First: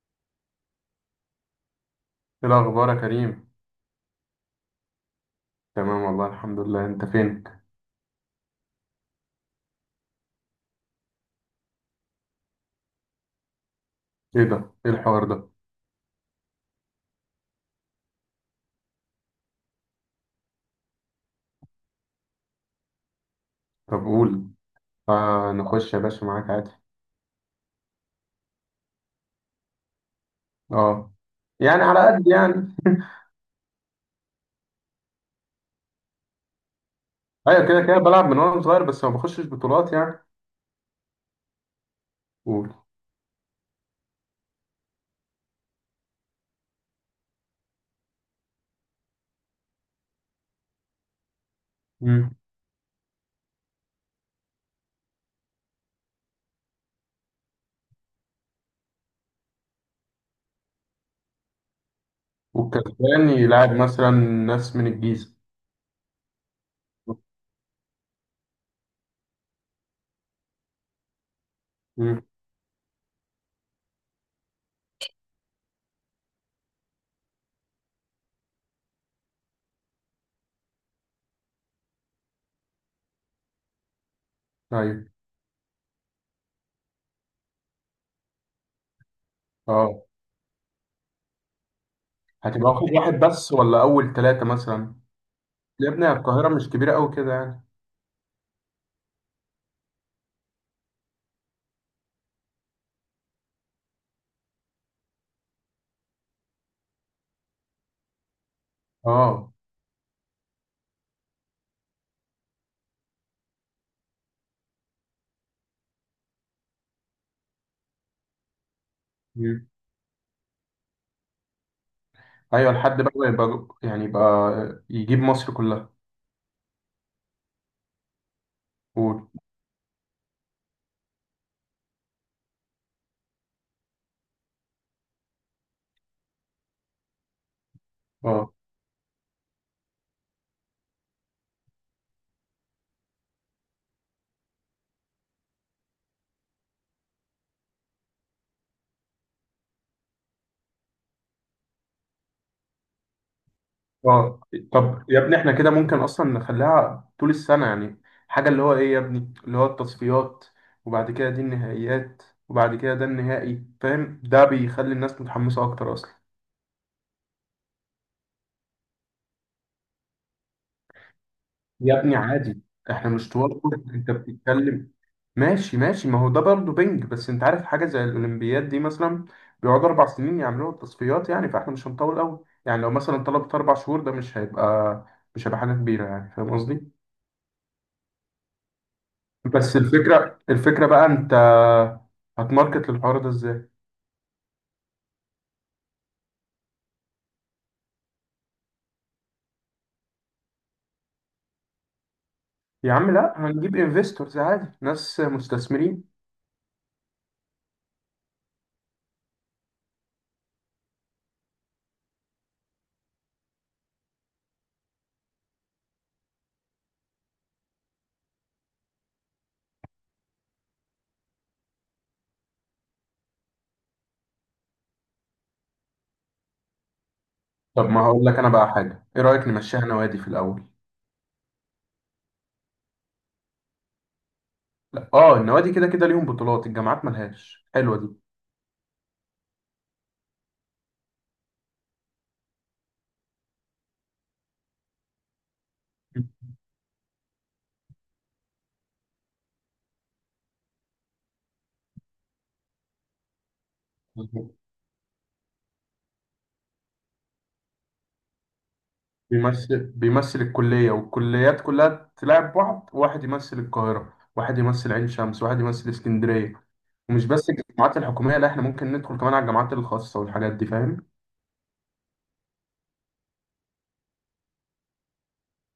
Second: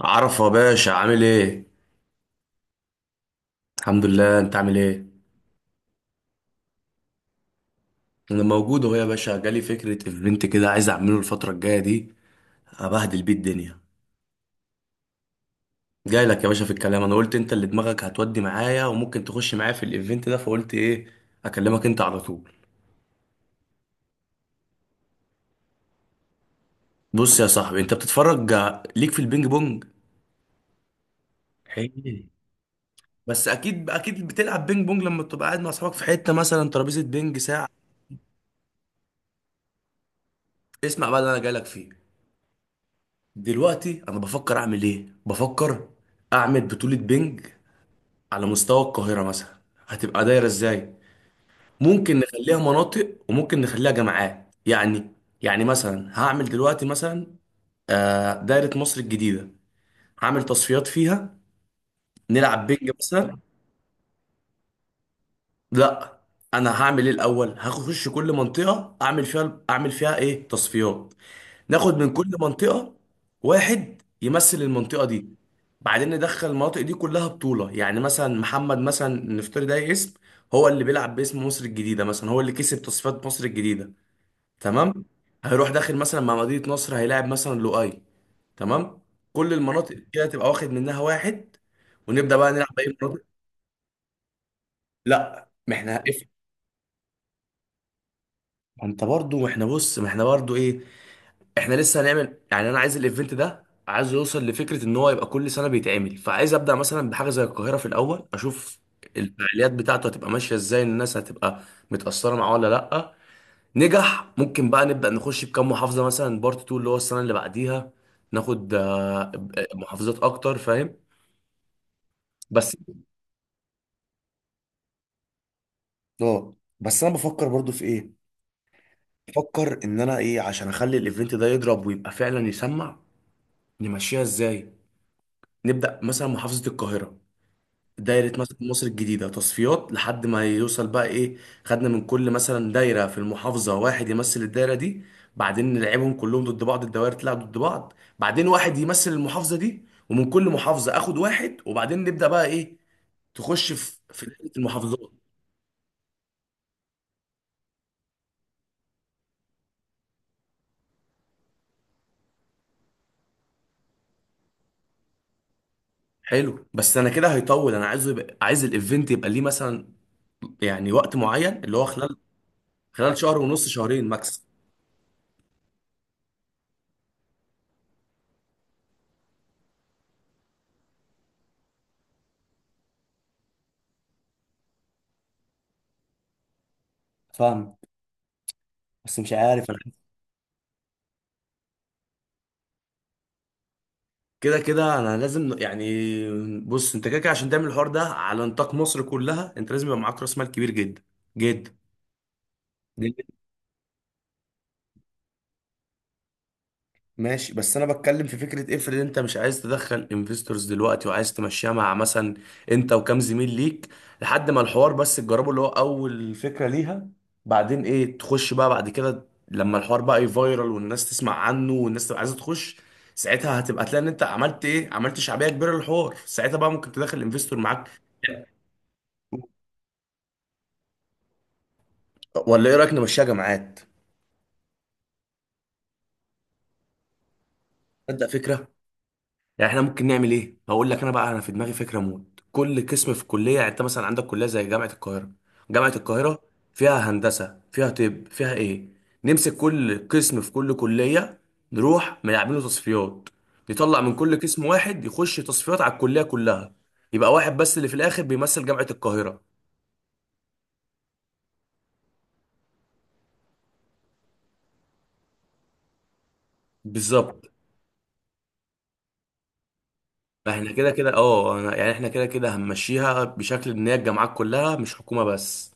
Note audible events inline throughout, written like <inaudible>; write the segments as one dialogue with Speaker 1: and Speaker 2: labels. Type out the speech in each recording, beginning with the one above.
Speaker 1: عرفة يا باشا عامل ايه؟
Speaker 2: ايه الاخبار يا كريم؟
Speaker 1: الحمد لله، انت عامل ايه؟
Speaker 2: تمام والله الحمد لله، انت فين؟
Speaker 1: انا موجود اهو يا باشا. جالي فكرة ايفنت كده عايز اعمله الفترة الجاية دي، ابهدل بيه الدنيا.
Speaker 2: ايه ده؟ ايه الحوار ده؟
Speaker 1: جاي لك يا باشا في الكلام، انا قلت انت اللي دماغك هتودي معايا وممكن تخش معايا في الايفنت ده، فقلت ايه اكلمك انت على طول.
Speaker 2: طب قول. آه، نخش يا باشا معاك عادي.
Speaker 1: بص يا صاحبي، انت بتتفرج ليك في البينج بونج
Speaker 2: اه، يعني على
Speaker 1: حقيقي؟
Speaker 2: قد يعني.
Speaker 1: بس اكيد اكيد بتلعب بينج بونج لما بتبقى قاعد مع اصحابك في حتة مثلا ترابيزة بينج ساعة.
Speaker 2: ايوه كده كده بلعب من وانا صغير، بس ما بخشش بطولات يعني.
Speaker 1: اسمع بقى اللي انا جاي لك فيه.
Speaker 2: قول.
Speaker 1: دلوقتي انا بفكر اعمل ايه؟ بفكر اعمل بطولة بينج على مستوى القاهرة مثلا. هتبقى دايرة ازاي؟ ممكن
Speaker 2: مم.
Speaker 1: نخليها مناطق وممكن نخليها جامعات يعني. يعني مثلا هعمل دلوقتي مثلا دايرة مصر الجديدة، هعمل تصفيات فيها، نلعب بينج
Speaker 2: والكسبان
Speaker 1: مثلا.
Speaker 2: يلعب مثلا ناس من الجيزه؟
Speaker 1: لا، انا هعمل ايه الاول؟ هخش كل منطقة اعمل فيها ايه تصفيات، ناخد من
Speaker 2: مم.
Speaker 1: كل منطقة واحد يمثل المنطقة دي. بعدين ندخل المناطق دي كلها بطولة. يعني مثلا محمد مثلا، نفترض ده اسم، هو اللي بيلعب باسم مصر الجديدة مثلا، هو اللي كسب تصفيات مصر الجديدة،
Speaker 2: ايوه.
Speaker 1: تمام. هيروح داخل مثلا مع مدينة نصر، هيلاعب مثلا لؤي، تمام. كل المناطق
Speaker 2: اه.
Speaker 1: كده تبقى واخد منها واحد، ونبدأ بقى نلعب
Speaker 2: هتبقى
Speaker 1: بأي
Speaker 2: واخد واحد
Speaker 1: مناطق.
Speaker 2: بس ولا اول ثلاثه مثلا؟
Speaker 1: لا، ما
Speaker 2: يا
Speaker 1: احنا
Speaker 2: ابني
Speaker 1: هقف.
Speaker 2: القاهره مش كبيره قوي كده يعني.
Speaker 1: ما انت برضو، ما احنا برضو ايه، احنا لسه هنعمل يعني. انا عايز الايفنت ده عايز يوصل لفكره ان هو يبقى كل سنه بيتعمل، فعايز ابدا مثلا بحاجه زي القاهره في الاول، اشوف
Speaker 2: اه.
Speaker 1: الفعاليات بتاعته هتبقى ماشيه ازاي، الناس هتبقى متاثره معاه ولا لا. نجح، ممكن بقى نبدا نخش بكام محافظه مثلا بارت 2 اللي هو السنه اللي بعديها، ناخد
Speaker 2: مم.
Speaker 1: محافظات اكتر فاهم
Speaker 2: ايوه،
Speaker 1: بس.
Speaker 2: لحد بقى يبقى يبقى يجيب مصر كلها.
Speaker 1: اه، بس انا بفكر برضو في ايه،
Speaker 2: قول.
Speaker 1: بفكر ان انا ايه عشان اخلي الايفنت ده يضرب ويبقى فعلا يسمع، نمشيها ازاي. نبدا مثلا محافظه القاهره، دايرة
Speaker 2: اه.
Speaker 1: مثلا مصر الجديدة تصفيات لحد ما يوصل بقى ايه، خدنا من كل مثلا دايرة في المحافظة واحد يمثل الدايرة دي. بعدين نلعبهم كلهم ضد بعض، الدوائر تلعب ضد بعض، بعدين واحد يمثل المحافظة دي، ومن كل محافظة اخد واحد، وبعدين نبدأ بقى ايه، تخش في
Speaker 2: اه.
Speaker 1: دايرة المحافظات.
Speaker 2: طب يا ابني احنا كده ممكن اصلا نخليها طول السنة يعني. حاجة اللي هو ايه يا ابني، اللي هو التصفيات، وبعد كده دي النهائيات، وبعد كده ده النهائي، فاهم؟ ده بيخلي الناس متحمسة اكتر اصلا.
Speaker 1: حلو. بس انا كده هيطول. انا عايزه يبقى، عايز الايفنت يبقى ليه مثلا يعني وقت معين اللي هو
Speaker 2: يا ابني
Speaker 1: خلال
Speaker 2: عادي، احنا مش
Speaker 1: شهر
Speaker 2: طوال
Speaker 1: ونص، شهرين
Speaker 2: انت
Speaker 1: ماكس.
Speaker 2: بتتكلم. ماشي ماشي، ما هو ده برضه بنج، بس انت عارف حاجة زي الاولمبياد دي مثلا بيقعدوا اربع سنين يعملوا التصفيات، يعني فاحنا مش هنطول قوي. يعني لو مثلا طلبت اربع شهور ده مش هيبقى، مش هيبقى حاجة كبيرة يعني، فاهم قصدي؟
Speaker 1: فاهم؟ بس مش عارف
Speaker 2: بس
Speaker 1: انا.
Speaker 2: الفكرة، الفكرة بقى انت هتماركت للحوار ده ازاي؟
Speaker 1: كده كده انا لازم يعني، بص، انت كده كده عشان تعمل الحوار ده على نطاق مصر كلها انت لازم يبقى معاك راس مال كبير جدا جدا
Speaker 2: يا عم
Speaker 1: جدا.
Speaker 2: لا، هنجيب انفستورز عادي، ناس مستثمرين.
Speaker 1: ماشي. بس انا بتكلم في فكره، افرض انت مش عايز تدخل انفستورز دلوقتي وعايز تمشيها مع مثلا انت وكام زميل ليك، لحد ما الحوار بس تجربه اللي هو اول فكره ليها. بعدين ايه، تخش بقى بعد كده لما الحوار بقى يفايرال والناس تسمع عنه والناس تبقى عايزه تخش، ساعتها هتبقى تلاقي ان انت عملت ايه، عملت شعبيه كبيره للحوار. ساعتها بقى ممكن تدخل انفستور
Speaker 2: طب
Speaker 1: معاك.
Speaker 2: ما هقول لك انا بقى حاجة، ايه رأيك نمشيها نوادي في الاول؟
Speaker 1: ولا ايه رايك نمشيها جامعات؟
Speaker 2: لا، اه النوادي كده كده ليهم بطولات، الجامعات ملهاش، حلوة دي.
Speaker 1: تصدق فكره. يعني احنا ممكن نعمل ايه، هقول لك انا بقى. انا في دماغي فكره موت، كل قسم في الكليه يعني. انت مثلا عندك كليه زي جامعه القاهره، جامعه
Speaker 2: <laughs>
Speaker 1: القاهره فيها هندسه فيها طب فيها ايه، نمسك كل قسم في كل كليه، نروح نعمله تصفيات، نطلع من كل
Speaker 2: مظبوط.
Speaker 1: قسم واحد يخش تصفيات على الكليه كلها، يبقى واحد بس اللي في الاخر بيمثل جامعه القاهره.
Speaker 2: بيمثل، بيمثل الكلية، والكليات كلها تلعب بعض، واحد يمثل القاهرة، واحد يمثل عين شمس، واحد يمثل اسكندرية. ومش
Speaker 1: بالظبط.
Speaker 2: بس الجامعات الحكومية، لا احنا ممكن ندخل كمان على الجامعات الخاصة والحاجات دي،
Speaker 1: احنا كده
Speaker 2: فاهم؟
Speaker 1: كده اه يعني احنا كده كده هنمشيها بشكل ان هي الجامعات كلها مش حكومه بس.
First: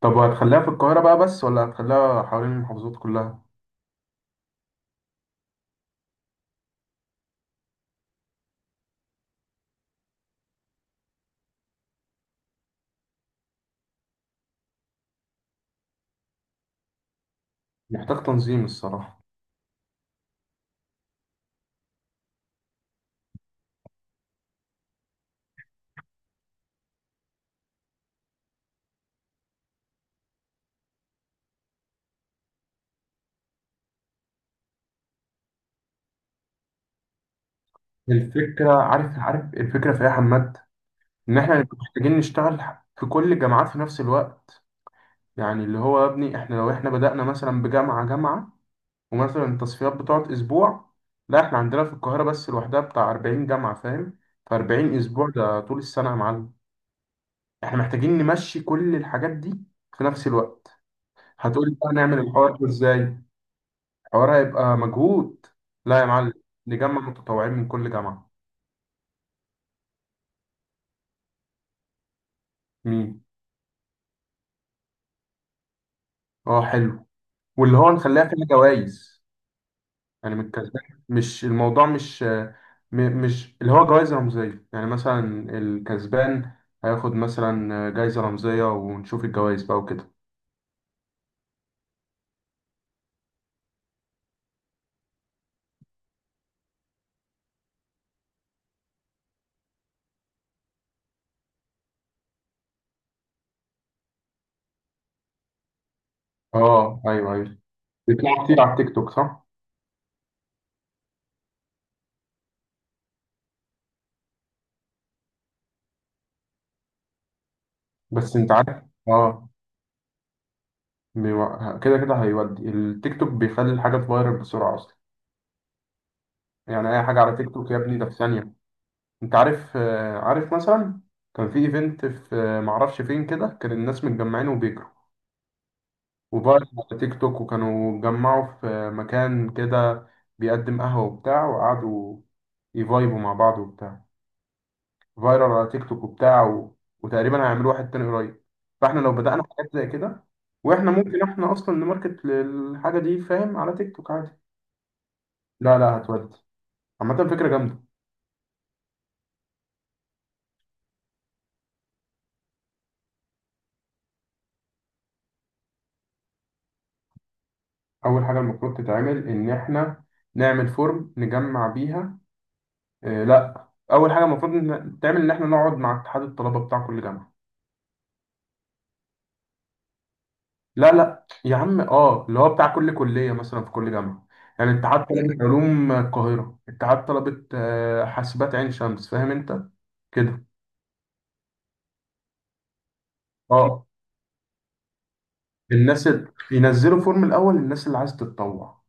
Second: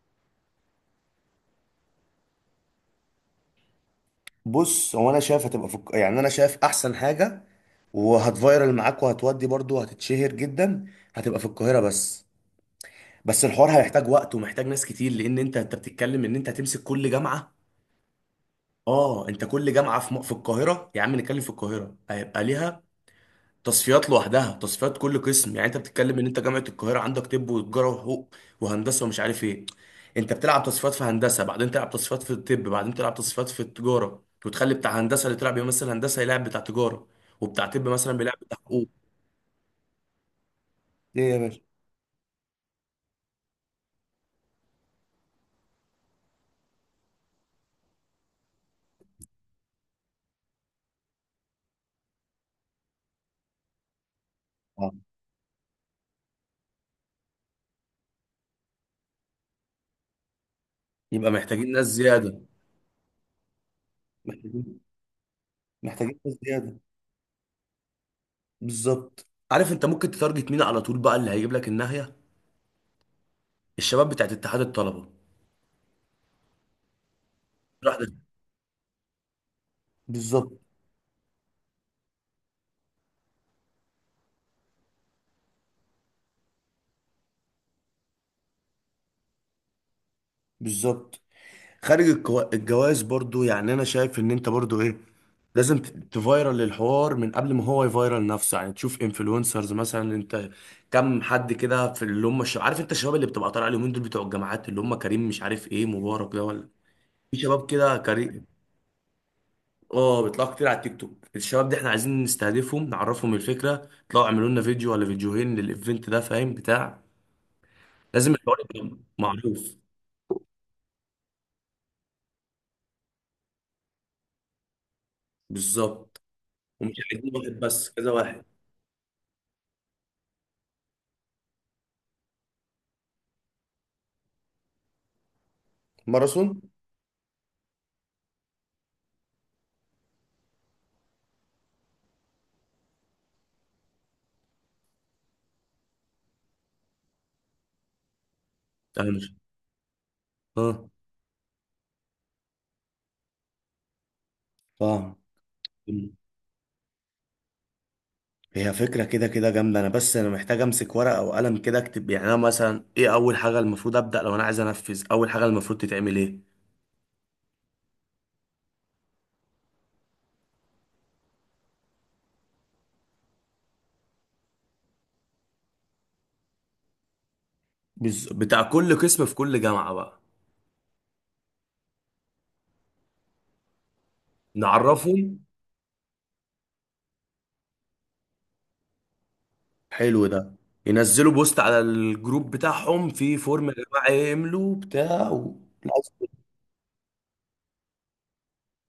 Speaker 2: طب وهتخليها في القاهرة بقى بس ولا هتخليها حوالين المحافظات كلها؟
Speaker 1: بص، هو انا شايف هتبقى يعني انا شايف احسن حاجه، وهتفايرل معاك وهتودي برضو هتتشهر جدا، هتبقى في القاهره بس. بس الحوار هيحتاج وقت ومحتاج ناس كتير، لان انت بتتكلم ان انت هتمسك كل جامعه.
Speaker 2: محتاج تنظيم الصراحة.
Speaker 1: اه، انت كل جامعه في في القاهره، يا عم نتكلم في القاهره، هيبقى ليها تصفيات لوحدها، تصفيات كل قسم. يعني انت بتتكلم ان انت جامعه القاهره عندك طب وتجاره وحقوق وهندسه ومش عارف ايه. انت بتلعب تصفيات في هندسه، بعدين تلعب تصفيات في الطب، بعدين تلعب تصفيات في التجاره، وتخلي بتاع هندسه اللي طلع بيمثل هندسه يلعب بتاع تجاره، وبتاع طب مثلا بيلعب بتاع
Speaker 2: الفكرة،
Speaker 1: حقوق.
Speaker 2: عارف عارف الفكرة في إيه يا حماد؟
Speaker 1: ايه يا
Speaker 2: إن إحنا
Speaker 1: باشا؟
Speaker 2: هنبقى محتاجين نشتغل في كل الجامعات في نفس الوقت. يعني اللي هو يا ابني، إحنا لو إحنا بدأنا مثلا بجامعة جامعة، ومثلا التصفيات بتقعد أسبوع، لا إحنا عندنا في القاهرة بس لوحدها بتاع 40 جامعة، فاهم؟ ف
Speaker 1: اه.
Speaker 2: 40 أسبوع ده طول السنة يا معلم. إحنا محتاجين نمشي كل الحاجات دي في نفس الوقت.
Speaker 1: يبقى محتاجين
Speaker 2: هتقولي
Speaker 1: ناس
Speaker 2: بقى نعمل
Speaker 1: زياده.
Speaker 2: الحوار ده إزاي؟ حوار هيبقى
Speaker 1: محتاجين
Speaker 2: مجهود. لا يا
Speaker 1: محتاجين
Speaker 2: معلم،
Speaker 1: ناس زياده.
Speaker 2: نجمع متطوعين من كل جامعة.
Speaker 1: بالظبط. عارف انت ممكن تتارجت مين على طول بقى اللي هيجيب لك الناهيه؟
Speaker 2: مين؟
Speaker 1: الشباب بتاعت اتحاد الطلبه.
Speaker 2: اه حلو. واللي هو
Speaker 1: راح ده.
Speaker 2: نخليها فيها جوائز، يعني من
Speaker 1: بالظبط.
Speaker 2: الكسبان، مش الموضوع مش مش اللي هو جوائز رمزية يعني، مثلا الكسبان هياخد مثلا جايزة رمزية، ونشوف الجوائز بقى وكده.
Speaker 1: بالظبط. خارج الجواز برضو، يعني انا شايف ان انت برضو ايه لازم تفايرل الحوار من قبل ما هو يفايرل نفسه. يعني تشوف انفلونسرز مثلا، انت كم حد كده في اللي هم عارف انت الشباب اللي بتبقى طالع اليومين دول بتوع الجامعات، اللي هم كريم مش عارف ايه مبارك ده ولا،
Speaker 2: اه ايوه
Speaker 1: في
Speaker 2: ايوه،
Speaker 1: شباب كده
Speaker 2: بيطلعوا
Speaker 1: كريم.
Speaker 2: كتير على التيك توك صح؟
Speaker 1: اه، بيطلعوا كتير على التيك توك، الشباب دي احنا عايزين نستهدفهم، نعرفهم الفكره، يطلعوا يعملوا لنا فيديو ولا فيديوهين للايفنت ده، فاهم بتاع، لازم
Speaker 2: بس انت
Speaker 1: الحوار
Speaker 2: عارف،
Speaker 1: يبقى
Speaker 2: اه
Speaker 1: معروف.
Speaker 2: كده كده هيودي، التيك توك بيخلي الحاجة تفايرل بسرعة اصلا.
Speaker 1: بالظبط. ومش
Speaker 2: يعني اي حاجة
Speaker 1: عايزين
Speaker 2: على تيك
Speaker 1: واحد
Speaker 2: توك يا
Speaker 1: بس،
Speaker 2: ابني ده
Speaker 1: كذا
Speaker 2: في
Speaker 1: واحد.
Speaker 2: ثانية. انت عارف عارف مثلا كان في ايفنت في معرفش فين كده، كان الناس متجمعين وبيجروا، وبقى
Speaker 1: ماراثون.
Speaker 2: على تيك توك، وكانوا اتجمعوا في مكان كده بيقدم قهوة وبتاع، وقعدوا يفايبوا مع بعض وبتاع، فايرال على تيك توك وبتاع و... وتقريبا هيعملوا واحد تاني قريب. فاحنا لو بدأنا حاجات زي كده،
Speaker 1: اه
Speaker 2: واحنا ممكن احنا اصلا نماركت للحاجة دي، فاهم؟ على تيك توك عادي.
Speaker 1: فاهم.
Speaker 2: لا لا، هتودي. عامة فكرة جامدة.
Speaker 1: هي فكرة كده كده جامدة، أنا بس أنا محتاج أمسك ورقة وقلم كده أكتب يعني. أنا مثلا إيه أول حاجة المفروض أبدأ لو أنا عايز أنفذ؟ أول حاجة المفروض تتعمل إيه؟
Speaker 2: أول حاجة المفروض تتعمل إن إحنا نعمل فورم نجمع بيها. إيه، لا اول حاجه المفروض تعمل ان احنا نقعد مع اتحاد الطلبه بتاع كل جامعه.
Speaker 1: بتاع كل قسم في كل جامعة بقى.
Speaker 2: لا لا يا عم، اه اللي هو بتاع كل كليه مثلا في كل جامعه. يعني اتحاد طلبه
Speaker 1: نعرفهم.
Speaker 2: علوم القاهره، اتحاد طلبه حاسبات عين شمس، فاهم انت
Speaker 1: حلو
Speaker 2: كده؟
Speaker 1: ده. ينزلوا بوست على الجروب بتاعهم في فورم يا
Speaker 2: اه.
Speaker 1: جماعة يملوا بتاع و...
Speaker 2: الناس ينزلوا فورم الاول للناس اللي عايز تتطوع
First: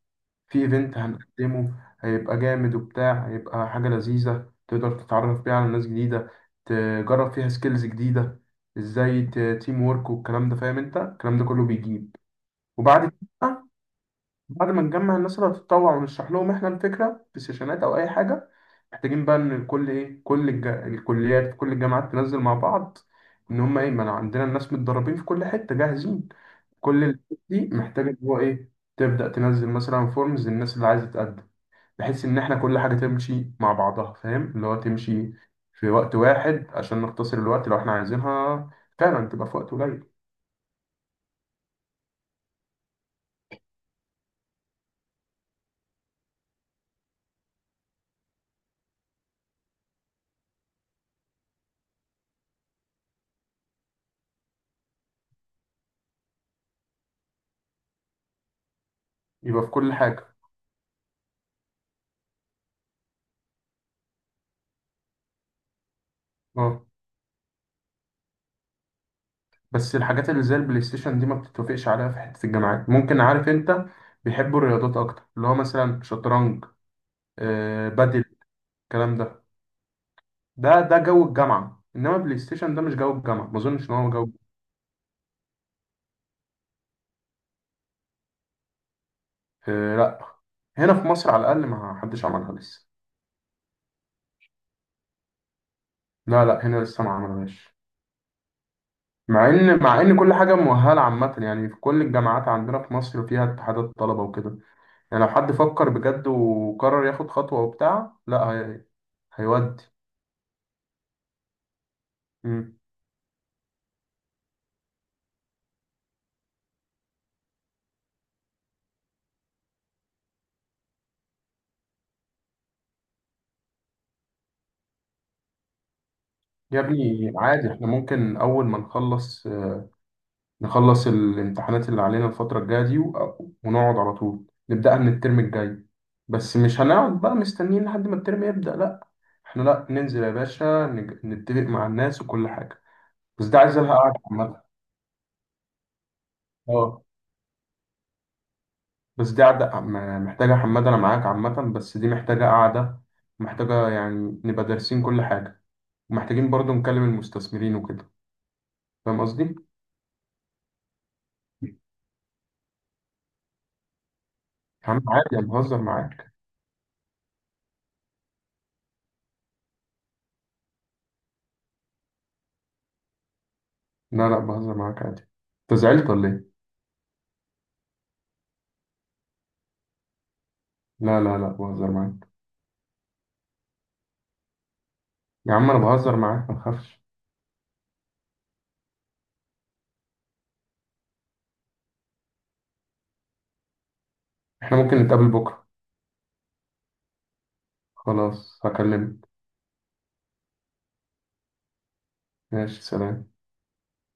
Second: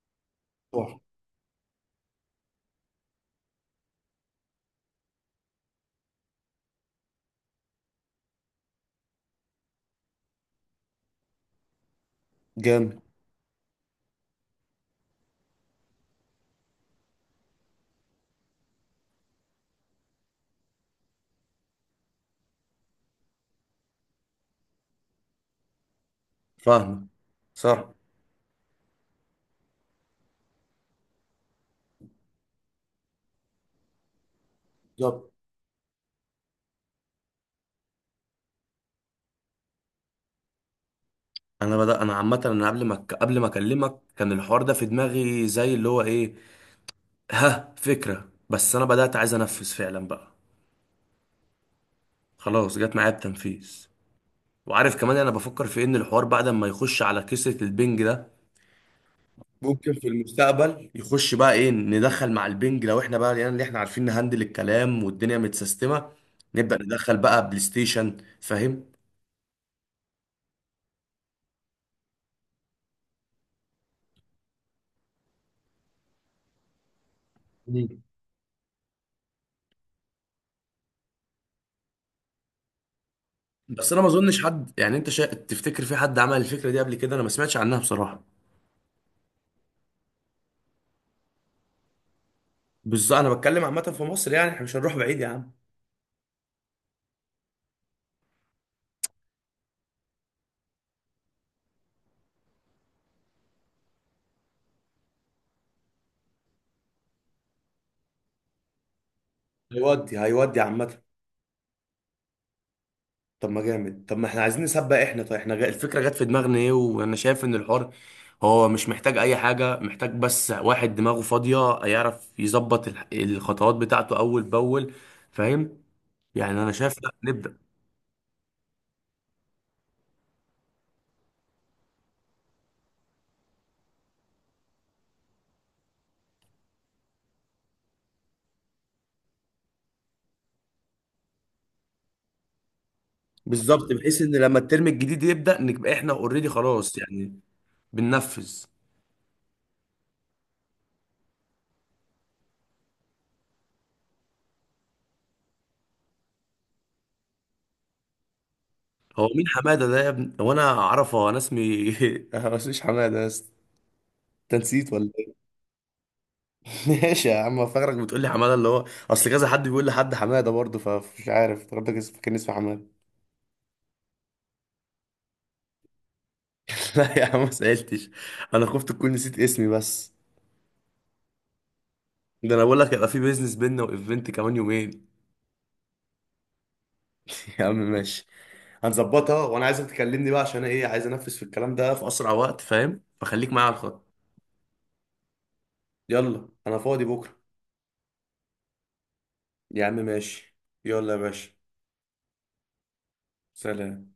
Speaker 2: في ايفنت
Speaker 1: صح.
Speaker 2: هنقدمه، هيبقى جامد وبتاع، هيبقى حاجه لذيذه تقدر تتعرف بيها على ناس جديده، تجرب فيها سكيلز جديده، ازاي تيم وورك والكلام ده، فاهم انت؟ الكلام ده كله بيجيب. وبعد
Speaker 1: جامد.
Speaker 2: كده، بعد ما نجمع الناس اللي هتتطوع ونشرح لهم احنا الفكره في سيشنات او اي حاجه، محتاجين بقى ان الكل ايه، كل الكليات في كل الجامعات تنزل مع بعض، ان هم ايه، ما أنا عندنا الناس متدربين في كل حته جاهزين. كل
Speaker 1: فاهم.
Speaker 2: ال- دي
Speaker 1: صح.
Speaker 2: محتاجه ان هو ايه، تبدا تنزل مثلا فورمز للناس اللي عايزه تقدم، بحيث ان احنا كل حاجه تمشي مع بعضها، فاهم؟ اللي هو
Speaker 1: بالظبط.
Speaker 2: تمشي في وقت واحد عشان نختصر الوقت، لو احنا عايزينها فعلا تبقى في وقت قليل.
Speaker 1: انا بدأ انا عامه، انا قبل ما اكلمك كان الحوار ده في دماغي زي اللي هو ايه، ها فكرة. بس أنا بدأت عايز أنفذ فعلا بقى، خلاص جت معايا بتنفيذ. وعارف كمان أنا بفكر في إن الحوار بعد ما يخش على كسرة البنج ده
Speaker 2: يبقى في
Speaker 1: ممكن
Speaker 2: كل
Speaker 1: في
Speaker 2: حاجه.
Speaker 1: المستقبل يخش بقى إيه، ندخل مع البنج لو إحنا بقى يعني اللي إحنا عارفين نهندل الكلام والدنيا متسيستمة، نبدأ
Speaker 2: آه.
Speaker 1: ندخل بقى بلاي ستيشن فاهم.
Speaker 2: بس الحاجات اللي زي البلاي ستيشن دي ما بتتوافقش عليها في حتة الجامعات، ممكن عارف انت، بيحبوا الرياضات اكتر، اللي هو مثلا شطرنج،
Speaker 1: مم.
Speaker 2: آه بدل الكلام ده. ده جو الجامعة، انما بلاي ستيشن ده مش جو الجامعة، ما اظنش
Speaker 1: بس
Speaker 2: ان
Speaker 1: أنا ما
Speaker 2: هو جو.
Speaker 1: أظنش حد يعني، أنت تفتكر في حد عمل الفكرة دي قبل كده؟ أنا ما سمعتش عنها بصراحة.
Speaker 2: آه لا، هنا في مصر على الاقل ما حدش عملها لسه.
Speaker 1: بالظبط. أنا بتكلم عامة في مصر، يعني إحنا مش هنروح بعيد يا عم.
Speaker 2: لا لا، هنا لسه ما عملهاش. مع ان كل حاجة مؤهلة عامة يعني، في كل الجامعات عندنا في مصر فيها اتحادات طلبة وكده. يعني لو حد فكر بجد وقرر ياخد خطوة وبتاع، لا هي... هيودي.
Speaker 1: هيودي عامة. طب ما جامد. طب ما احنا عايزين نسبق احنا. طيب احنا الفكره جت في دماغنا ايه، وانا شايف ان الحوار هو مش محتاج اي حاجه، محتاج بس واحد دماغه فاضيه يعرف يظبط الخطوات بتاعته اول باول فاهم. يعني انا
Speaker 2: يا
Speaker 1: شايف لا
Speaker 2: ابني
Speaker 1: نبدا.
Speaker 2: عادي، احنا ممكن اول ما نخلص، نخلص الامتحانات اللي علينا الفترة الجاية دي ونقعد على طول نبدأها من الترم الجاي. بس مش هنقعد بقى مستنيين لحد ما الترم يبدأ، لا احنا، لا ننزل يا باشا نتفق مع الناس وكل حاجة، بس دي عايزة
Speaker 1: بالظبط،
Speaker 2: لها قعدة
Speaker 1: بحيث ان لما
Speaker 2: عامة.
Speaker 1: الترم الجديد يبدا نبقى احنا اوريدي خلاص
Speaker 2: اه
Speaker 1: يعني بننفذ.
Speaker 2: بس دي قعدة محتاجة حماد، انا معاك عامة، بس دي محتاجة قعدة، محتاجة يعني نبقى دارسين كل حاجة، ومحتاجين برضو نكلم المستثمرين وكده، فاهم
Speaker 1: هو مين
Speaker 2: قصدي؟
Speaker 1: حماده ده يا ابني؟ هو انا اعرفه؟ هو انا اسمي <laughs> مش حماده؟ بس تنسيت.
Speaker 2: يا عم عادي انا بهزر معاك.
Speaker 1: <laughs> ماشي يا عم. فاكرك بتقول لي حماده اللي هو، اصل كذا حد بيقول لحد حماده برضه، فمش عارف افتكرتك كان اسمه حماده.
Speaker 2: لا لا بهزر معاك عادي، انت زعلت ولا ايه؟
Speaker 1: <laughs> لا يا عم ما سالتش، انا خفت تكون نسيت اسمي بس.
Speaker 2: لا لا لا بهزر معاك.
Speaker 1: ده انا بقول لك هيبقى في بيزنس بينا وايفنت كمان يومين.
Speaker 2: يا عم انا بهزر معاك ما تخافش.
Speaker 1: <laughs> يا عم ماشي. هنظبطها، وانا عايزك تكلمني بقى عشان ايه، عايز انفذ في الكلام ده في اسرع وقت فاهم، فخليك معايا على الخط.
Speaker 2: احنا ممكن نتقابل بكره.
Speaker 1: يلا انا فاضي بكره.
Speaker 2: خلاص هكلمك.
Speaker 1: يا عم ماشي. يلا يا باشا.
Speaker 2: ماشي سلام.
Speaker 1: سلام.